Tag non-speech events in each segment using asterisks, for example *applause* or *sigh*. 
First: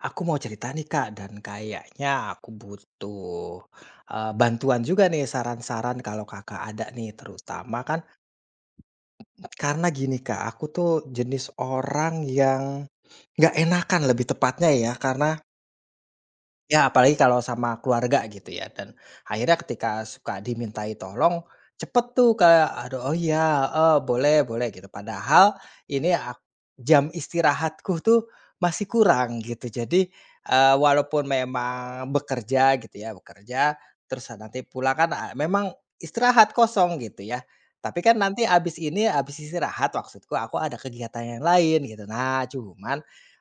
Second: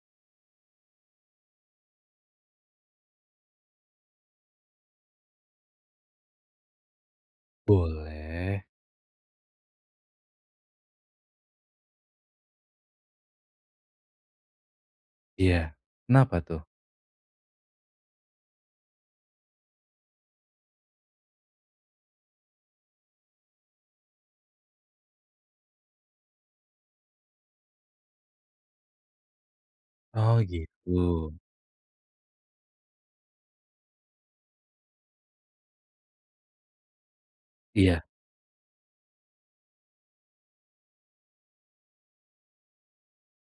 Aku mau cerita nih Kak, dan kayaknya aku butuh, bantuan juga nih saran-saran kalau Kakak ada nih, terutama kan Boleh, karena gini Kak, aku tuh jenis orang yang nggak enakan lebih tepatnya ya karena iya. Kenapa tuh? ya, apalagi kalau sama keluarga gitu ya, dan akhirnya ketika suka dimintai tolong, cepet tuh kayak, "Aduh, oh iya, heeh, boleh boleh," gitu. Padahal ini jam istirahatku tuh masih kurang gitu. Jadi, Oh gitu. walaupun memang bekerja gitu ya, bekerja, terus nanti pulang kan, memang istirahat kosong gitu ya. Tapi Iya. kan nanti abis ini, abis istirahat maksudku aku ada kegiatan yang lain gitu. Nah, cuman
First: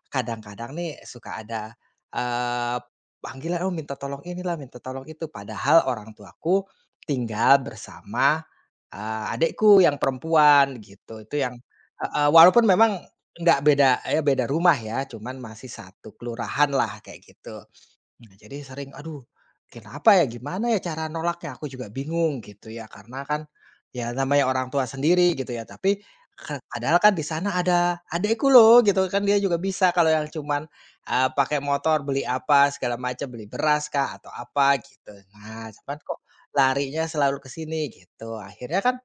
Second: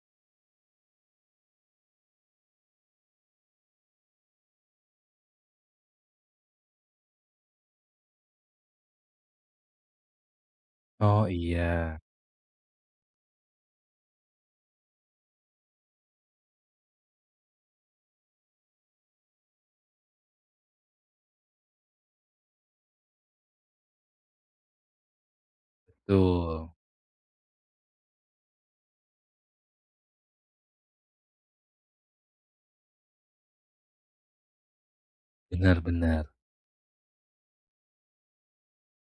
kadang-kadang nih suka ada, eh, panggilan, oh minta tolong inilah, minta tolong itu. Padahal orang tuaku tinggal bersama, adikku yang perempuan gitu. Oh Itu yang, iya, heeh, walaupun memang nggak beda ya, beda rumah ya, cuman masih satu kelurahan lah kayak gitu. Nah, jadi sering, "Aduh, kenapa ya? Gimana ya cara nolaknya?" Aku juga bingung gitu ya, karena kan ya namanya orang tua sendiri gitu ya, tapi betul. padahal kan di sana ada adekku loh gitu kan, dia juga bisa kalau yang cuman, pakai motor beli apa segala macam, beli beraskah atau apa gitu. Nah, Benar cuman kok benar. larinya selalu ke sini gitu, akhirnya kan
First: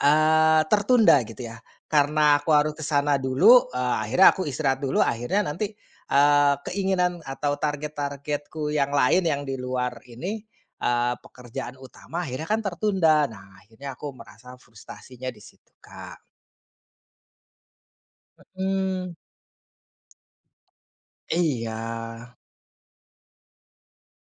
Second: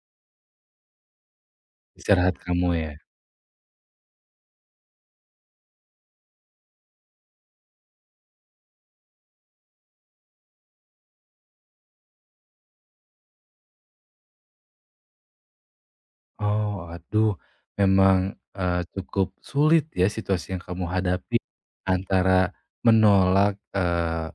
Tertunda gitu ya, Istirahat karena aku harus kamu ke ya? sana dulu, akhirnya aku istirahat dulu, akhirnya nanti, keinginan atau target-targetku yang lain yang di luar ini, pekerjaan utama akhirnya kan tertunda. Nah, akhirnya aku merasa frustasinya di situ, Kak. Oh, aduh, memang, Mhm. cukup sulit ya situasi yang kamu hadapi Iya, antara menolak,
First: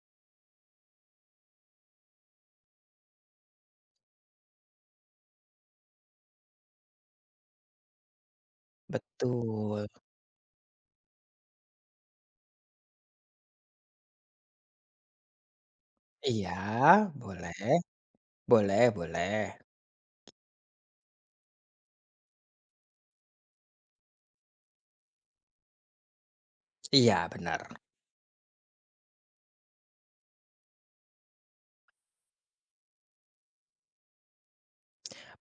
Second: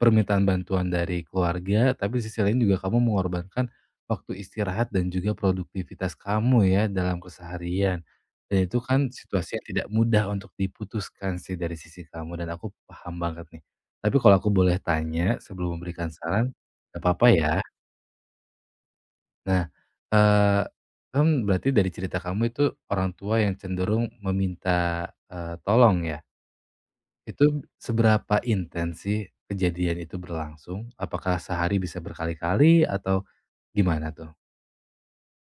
permintaan bantuan dari keluarga, tapi di sisi lain juga kamu mengorbankan waktu istirahat dan juga produktivitas kamu ya dalam keseharian. Dan itu kan situasi yang tidak betul. mudah untuk diputuskan sih dari sisi kamu dan aku paham banget nih. Tapi kalau aku boleh tanya sebelum memberikan Iya, saran, nggak apa-apa ya? boleh. Boleh boleh. Nah, eee, kan berarti dari cerita kamu itu orang tua yang cenderung meminta, tolong ya. Iya, Itu benar. seberapa intens sih kejadian itu berlangsung? Apakah sehari bisa berkali-kali atau gimana tuh?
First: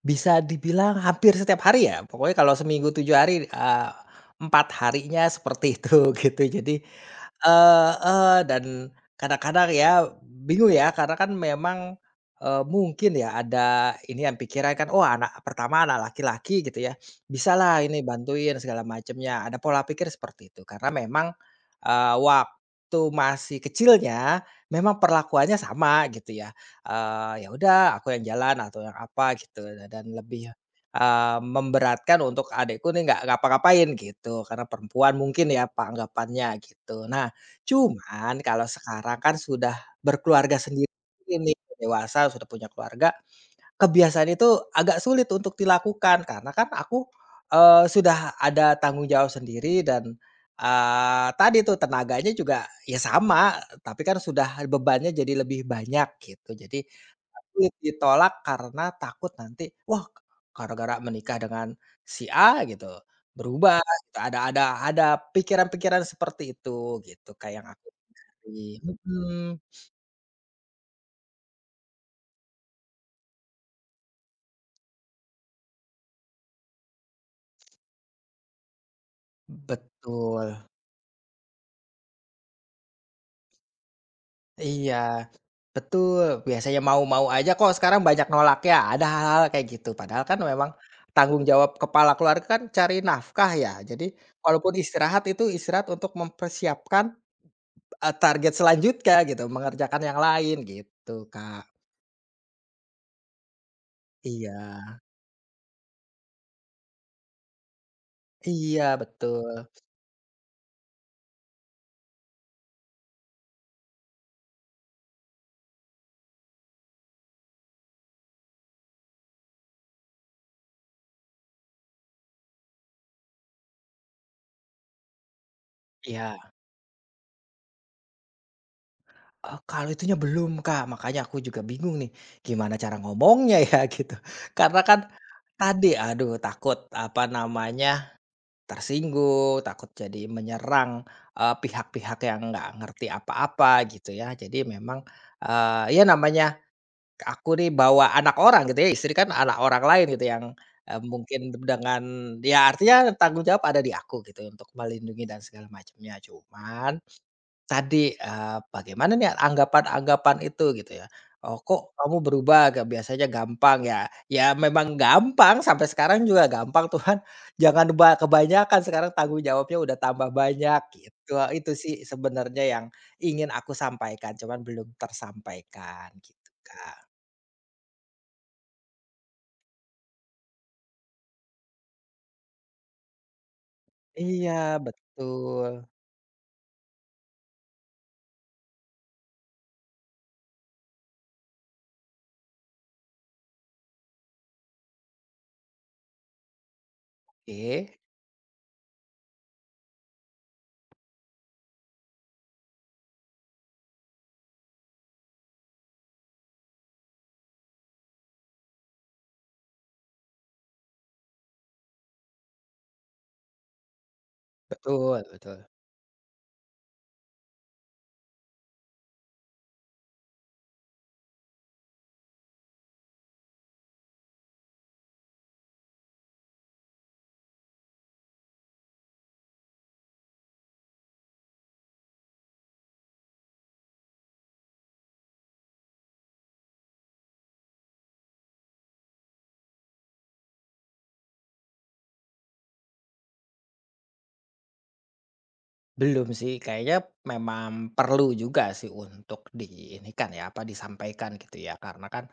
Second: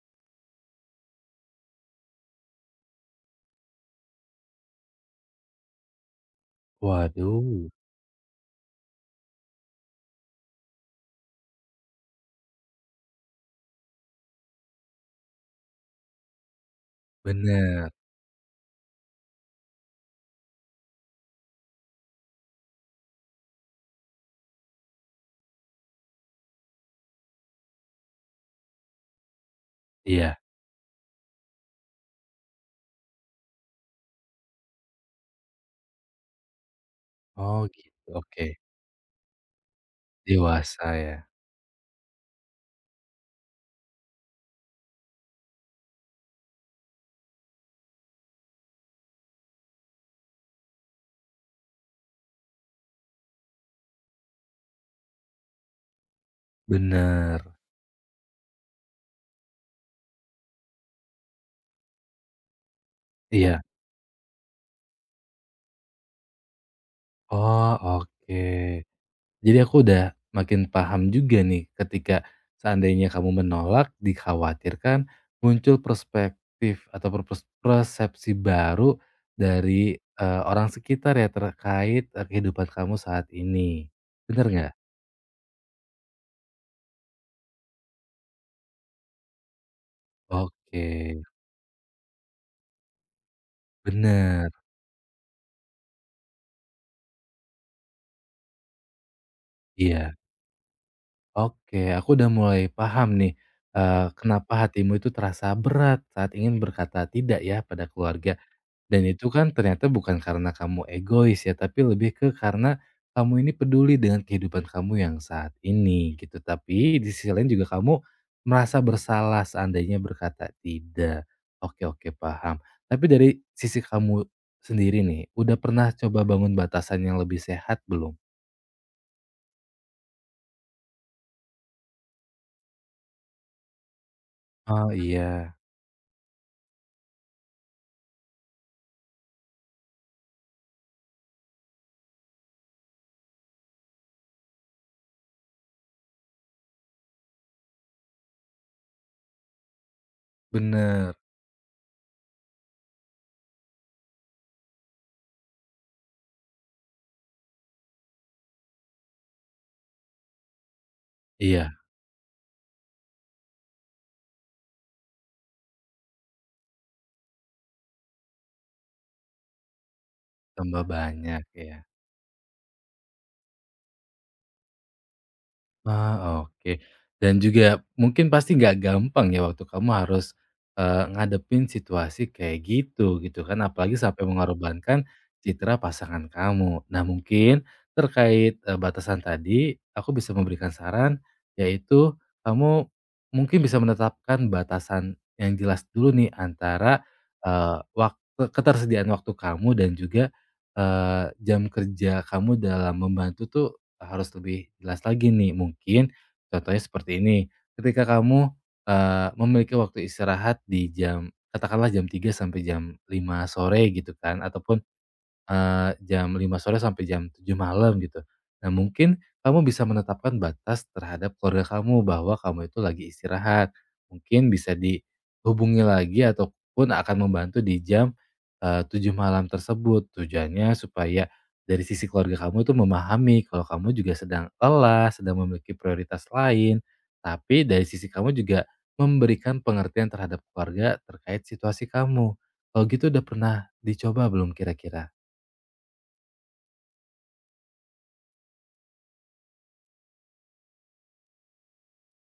Bisa dibilang hampir setiap hari ya, pokoknya kalau seminggu 7 hari, 4 harinya seperti itu *laughs* gitu. Jadi, Waduh, eee eee, dan kadang-kadang ya bingung ya karena kan memang, mungkin ya ada ini yang pikiran kan, "Oh, anak pertama anak laki-laki gitu ya, bisalah bener, ini bantuin segala macamnya." Ada pola pikir seperti itu karena memang, waktu masih kecilnya memang perlakuannya sama gitu ya, ya udah aku yang jalan atau yang apa gitu, dan iya. lebih, memberatkan untuk adikku nih, nggak ngapa-ngapain gitu karena perempuan mungkin ya, anggapannya gitu. Nah, Oh gitu, cuman oke. kalau sekarang kan sudah berkeluarga Dewasa sendiri, ya? ini dewasa sudah punya keluarga. Kebiasaan itu agak sulit untuk dilakukan karena kan aku, sudah ada tanggung jawab sendiri dan, tadi tuh tenaganya juga ya sama, tapi kan sudah bebannya jadi lebih banyak gitu. Jadi Bener, sulit ditolak karena takut nanti, wah, gara-gara menikah dengan si A gitu iya. berubah gitu, ada pikiran-pikiran seperti itu gitu kayak yang Oh, aku oke. mhm, Jadi aku udah makin paham juga nih ketika seandainya kamu menolak dikhawatirkan muncul perspektif atau persepsi baru dari betul. orang sekitar ya terkait kehidupan kamu saat ini. Bener. Mhm. Nggak? Iya, betul. Biasanya mau-mau aja, kok sekarang banyak nolak ya, ada hal-hal kayak gitu. Padahal kan memang Oke, tanggung jawab kepala keluarga kan cari nafkah ya. Jadi bener. walaupun istirahat itu istirahat untuk mempersiapkan, target selanjutnya gitu, mengerjakan Iya. yang lain gitu, Kak. Oke, aku udah mulai paham nih kenapa hatimu Iya. itu terasa berat saat ingin berkata tidak ya pada keluarga. Iya, Dan itu kan betul. ternyata bukan karena kamu egois ya, tapi lebih ke karena kamu ini peduli dengan kehidupan kamu yang saat ini gitu. Tapi di sisi lain juga kamu merasa bersalah seandainya berkata tidak. Oke, oke, paham. Tapi dari sisi kamu sendiri nih, udah pernah coba Iya. bangun batasan yang lebih sehat belum? Oh, kalau itunya belum, Kak. Makanya aku juga bingung nih, gimana cara ngomongnya ya *laughs* gitu. Karena Oh kan iya, tadi, aduh takut apa namanya, tersinggung, takut jadi menyerang, pihak-pihak yang nggak ngerti apa-apa gitu ya. Jadi memang, ya namanya aku nih bawa anak orang gitu ya, istri kan anak orang lain gitu yang, bener. mungkin dengan, ya, artinya tanggung jawab ada di aku gitu untuk melindungi dan segala macamnya. Cuman tadi, bagaimana nih anggapan-anggapan itu gitu ya, "Oh, Iya, kok kamu berubah, gak biasanya gampang ya?" Ya memang gampang, sampai sekarang juga gampang cuman *laughs* jangan kebanyakan, sekarang tanggung jawabnya udah tambah banyak tambah gitu. banyak Oh, itu ya. sih sebenarnya yang ingin aku sampaikan cuman belum tersampaikan gitu, Ah, oke. Kak. Dan juga mungkin pasti nggak gampang ya waktu kamu harus, ngadepin situasi kayak gitu, gitu kan. Apalagi sampai Iya, mengorbankan citra betul. pasangan kamu. Nah mungkin terkait, batasan tadi, aku bisa memberikan saran, yaitu kamu mungkin bisa menetapkan batasan yang jelas dulu nih antara, eee, Oke, wak ketersediaan waktu kamu dan juga, jam kerja kamu dalam membantu tuh harus lebih jelas lagi nih, mungkin contohnya seperti ini, ketika kamu, memiliki waktu istirahat di jam katakanlah jam tiga sampai jam lima sore gitu kan, ataupun betul betul. Jam lima sore sampai jam tujuh malam gitu. Nah mungkin kamu bisa menetapkan batas terhadap keluarga kamu bahwa kamu itu lagi istirahat. Mungkin bisa dihubungi lagi ataupun akan membantu di jam, 7.00 malam tersebut. Tujuannya supaya dari sisi keluarga kamu itu memahami kalau kamu juga sedang lelah, sedang memiliki prioritas lain, tapi dari sisi kamu juga memberikan pengertian terhadap keluarga terkait situasi kamu. Kalau gitu udah pernah dicoba belum kira-kira? Belum sih kayaknya, memang perlu juga sih untuk di ini kan ya, apa, disampaikan gitu ya karena kan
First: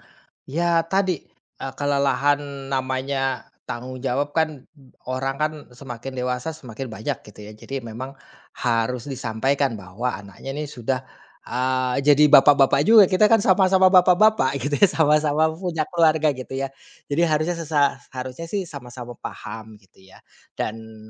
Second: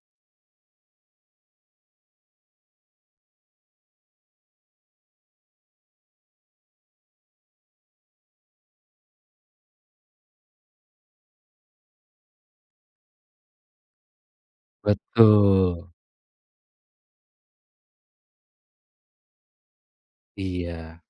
ya tadi, kelelahan, namanya tanggung jawab kan, orang kan semakin dewasa semakin banyak gitu ya. Jadi memang harus disampaikan bahwa anaknya ini sudah, jadi bapak-bapak juga, kita kan sama-sama bapak-bapak *laughs* gitu ya, sama-sama punya Betul, keluarga gitu ya. Jadi harusnya harusnya sih sama-sama paham gitu ya. Dan iya,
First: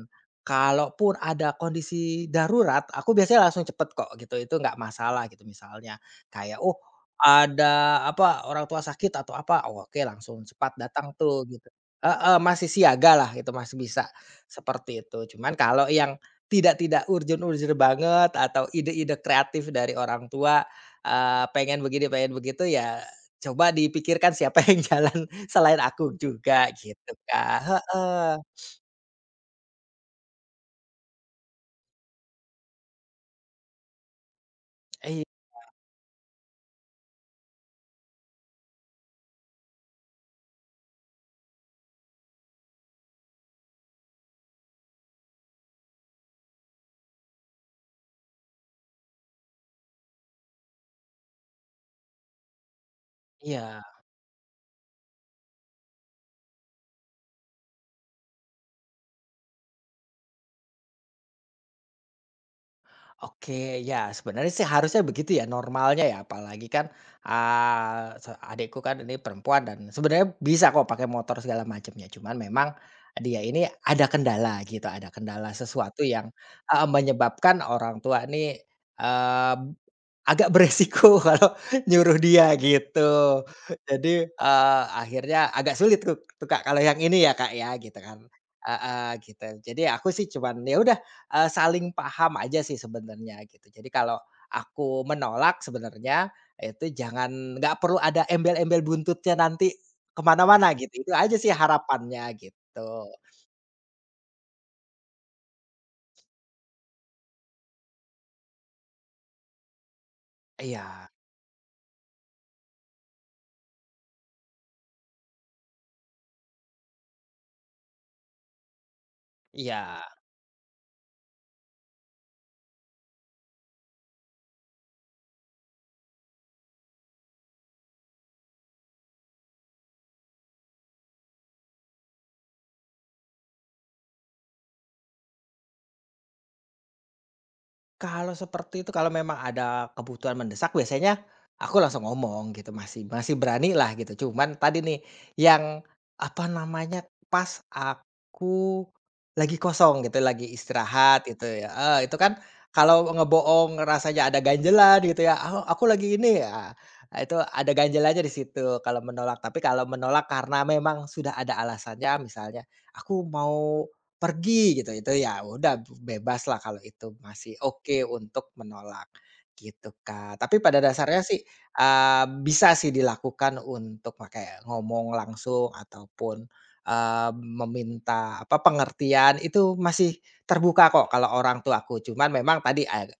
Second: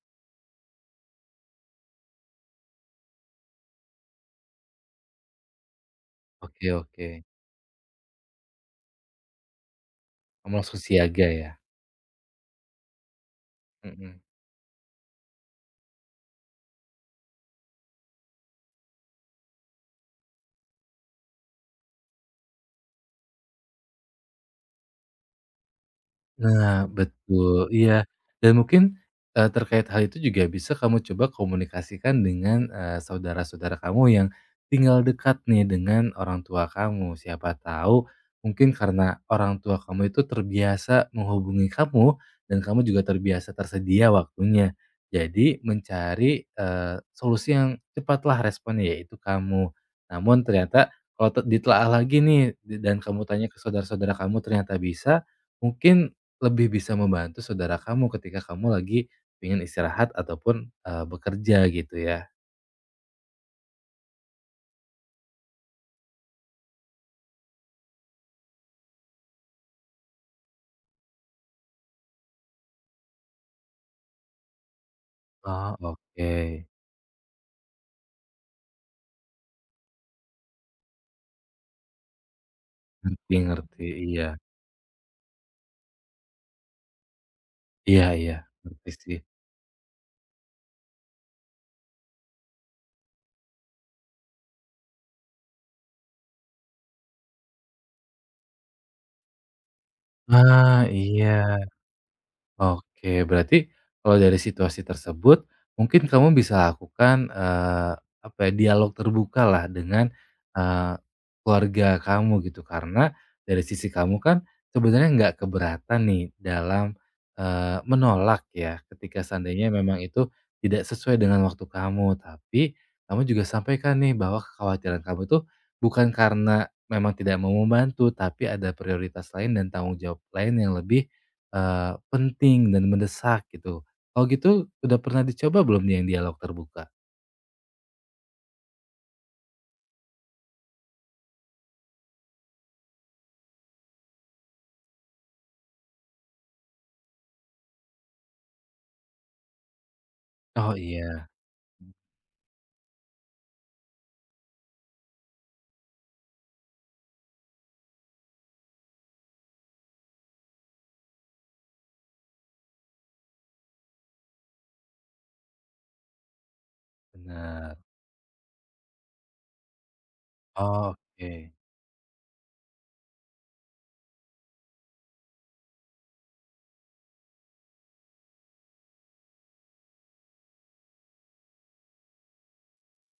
kalaupun ada kondisi darurat, aku biasanya langsung cepet kok gitu, itu nggak masalah gitu. Misalnya kayak, oke, "Oh, oke, ada apa, orang tua sakit atau apa, oh, oke, langsung kamu cepat langsung datang siaga tuh ya? gitu." Heeh, masih siaga lah, itu masih bisa Mhm. seperti itu. Cuman kalau yang tidak tidak urgent-urgent banget, atau ide-ide kreatif dari orang tua, pengen begini pengen begitu ya, coba dipikirkan siapa *laughs* yang jalan selain aku juga Nah, gitu Kak, betul, iya. heeh. Dan mungkin, terkait hal itu juga bisa kamu coba komunikasikan dengan, saudara-saudara kamu yang tinggal I dekat nih dengan orang tua kamu. Siapa tahu mungkin karena orang tua kamu itu terbiasa menghubungi kamu dan kamu juga terbiasa tersedia waktunya. Jadi mencari, solusi yang cepatlah responnya, yaitu kamu. Namun ternyata kalau ditelaah lagi nih, dan kamu tanya ke iya. saudara-saudara kamu ternyata bisa, mungkin lebih bisa membantu saudara kamu ketika kamu lagi pengen istirahat ataupun, bekerja gitu ya? Oke, ya sebenarnya sih harusnya begitu ya normalnya ya, apalagi kan, adikku kan ini perempuan dan sebenarnya bisa kok pakai motor segala macamnya, cuman memang dia ini ada kendala gitu, ada kendala Oh, oke, sesuatu yang, oke. heeh, menyebabkan orang tua ini. eh, Agak beresiko *laughs* kalau nyuruh dia Ngerti, gitu. ngerti, Jadi, iya. Akhirnya agak sulit tuh tuh, Kak, kalau yang ini ya, Kak, ya gitu Iya, kan. iya, ngerti sih. Heeh, gitu. Jadi aku sih cuman ya udah, saling paham aja sih sebenarnya gitu. Jadi kalau aku menolak sebenarnya itu, jangan, nggak perlu ada embel-embel buntutnya nanti kemana mana-mana Ah, gitu. Itu iya. aja sih harapannya gitu. Oke, berarti kalau dari situasi tersebut, mungkin kamu bisa lakukan, apa ya, dialog terbuka lah dengan, eee, Iya, keluarga kamu gitu. Karena dari sisi kamu kan sebenarnya nggak keberatan nih dalam, menolak ya, ketika seandainya memang iya. itu tidak sesuai dengan waktu kamu. Tapi kamu juga sampaikan nih bahwa kekhawatiran kamu tuh bukan karena memang tidak mau membantu, tapi ada prioritas lain dan tanggung jawab lain yang lebih penting dan mendesak gitu. Kalau gitu udah pernah dicoba belum nih yang dialog terbuka? Kalau seperti itu, kalau memang ada kebutuhan mendesak biasanya aku langsung ngomong gitu, masih masih berani lah gitu. Cuman tadi nih yang, apa namanya, pas aku lagi kosong gitu, lagi Oh istirahat iya, gitu ya, heeh, itu kan kalau ngebohong rasanya ada ganjelan gitu ya, "Ah, aku lagi ini," ah, itu ada ganjelannya di situ kalau menolak. Tapi kalau menolak karena memang sudah ada alasannya, misalnya, "Aku mau pergi gitu," itu ya udah bebas lah, kalau itu masih benar. oke untuk menolak, gitu, Kak. Tapi pada dasarnya sih, Oke, bisa sih dilakukan untuk pakai ngomong langsung ataupun, eee, meminta apa, pengertian itu masih terbuka kok kalau orang tuaku, cuman memang tadi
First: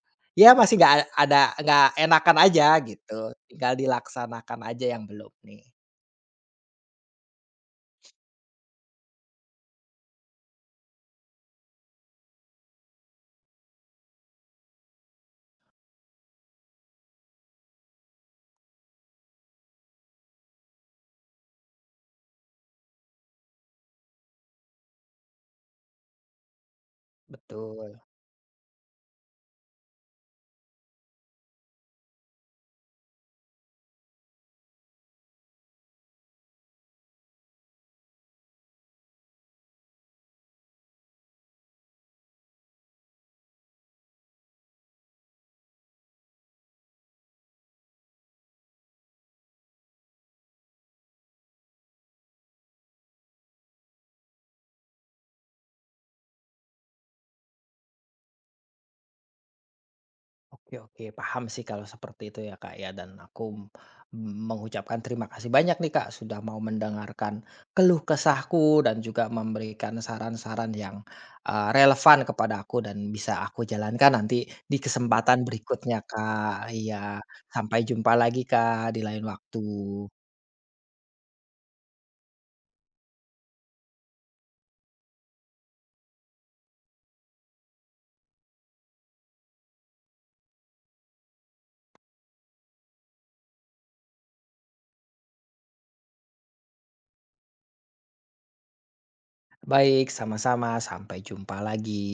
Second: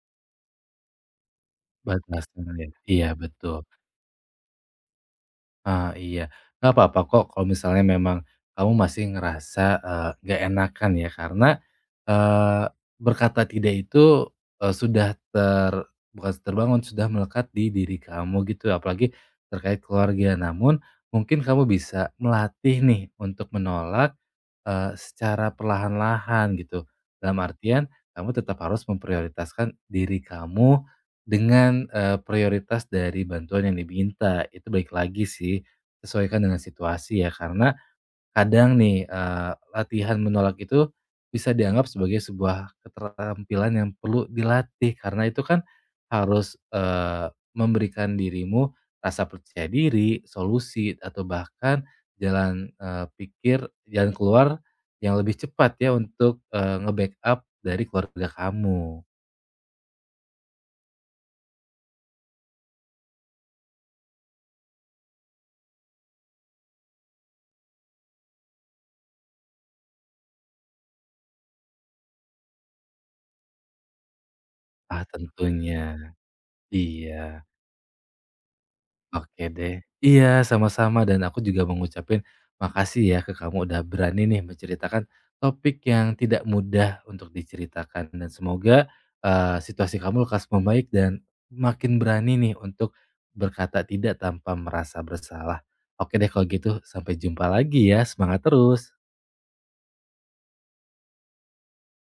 ya masih nggak ada, nggak enakan batasnya aja ya. Iya, gitu, betul. tinggal dilaksanakan aja yang belum nih. Ah, iya. Nggak apa-apa kok kalau misalnya memang kamu masih ngerasa, nggak enakan ya karena, eee, berkata tidak itu, sudah bukan terbangun, sudah melekat di diri kamu gitu apalagi terkait keluarga. Namun mungkin kamu bisa melatih nih untuk menolak, secara perlahan-lahan gitu. Dalam artian Betul. kamu tetap harus memprioritaskan diri kamu dengan, prioritas dari bantuan yang diminta, itu baik lagi sih, sesuaikan dengan situasi ya, karena kadang nih, latihan menolak itu bisa dianggap sebagai sebuah keterampilan yang perlu dilatih, karena itu kan harus, memberikan dirimu rasa percaya diri, solusi, atau bahkan jalan keluar yang lebih cepat ya untuk, nge-backup dari keluarga kamu. Oke oke, paham sih kalau seperti itu ya Kak ya, dan aku mengucapkan terima kasih banyak nih Kak, sudah mau mendengarkan keluh kesahku dan juga memberikan saran-saran yang, relevan kepada aku dan bisa aku jalankan nanti di Ah, kesempatan tentunya. berikutnya Kak. Iya, Iya. sampai jumpa lagi Kak di lain Oke waktu. deh. Iya, sama-sama dan aku juga mengucapkan makasih ya ke kamu udah berani nih menceritakan topik yang tidak mudah untuk diceritakan dan semoga, situasi kamu lekas membaik dan makin berani nih untuk berkata tidak tanpa merasa bersalah. Oke deh kalau gitu sampai jumpa lagi ya, semangat terus. Baik, sama-sama, sampai jumpa lagi.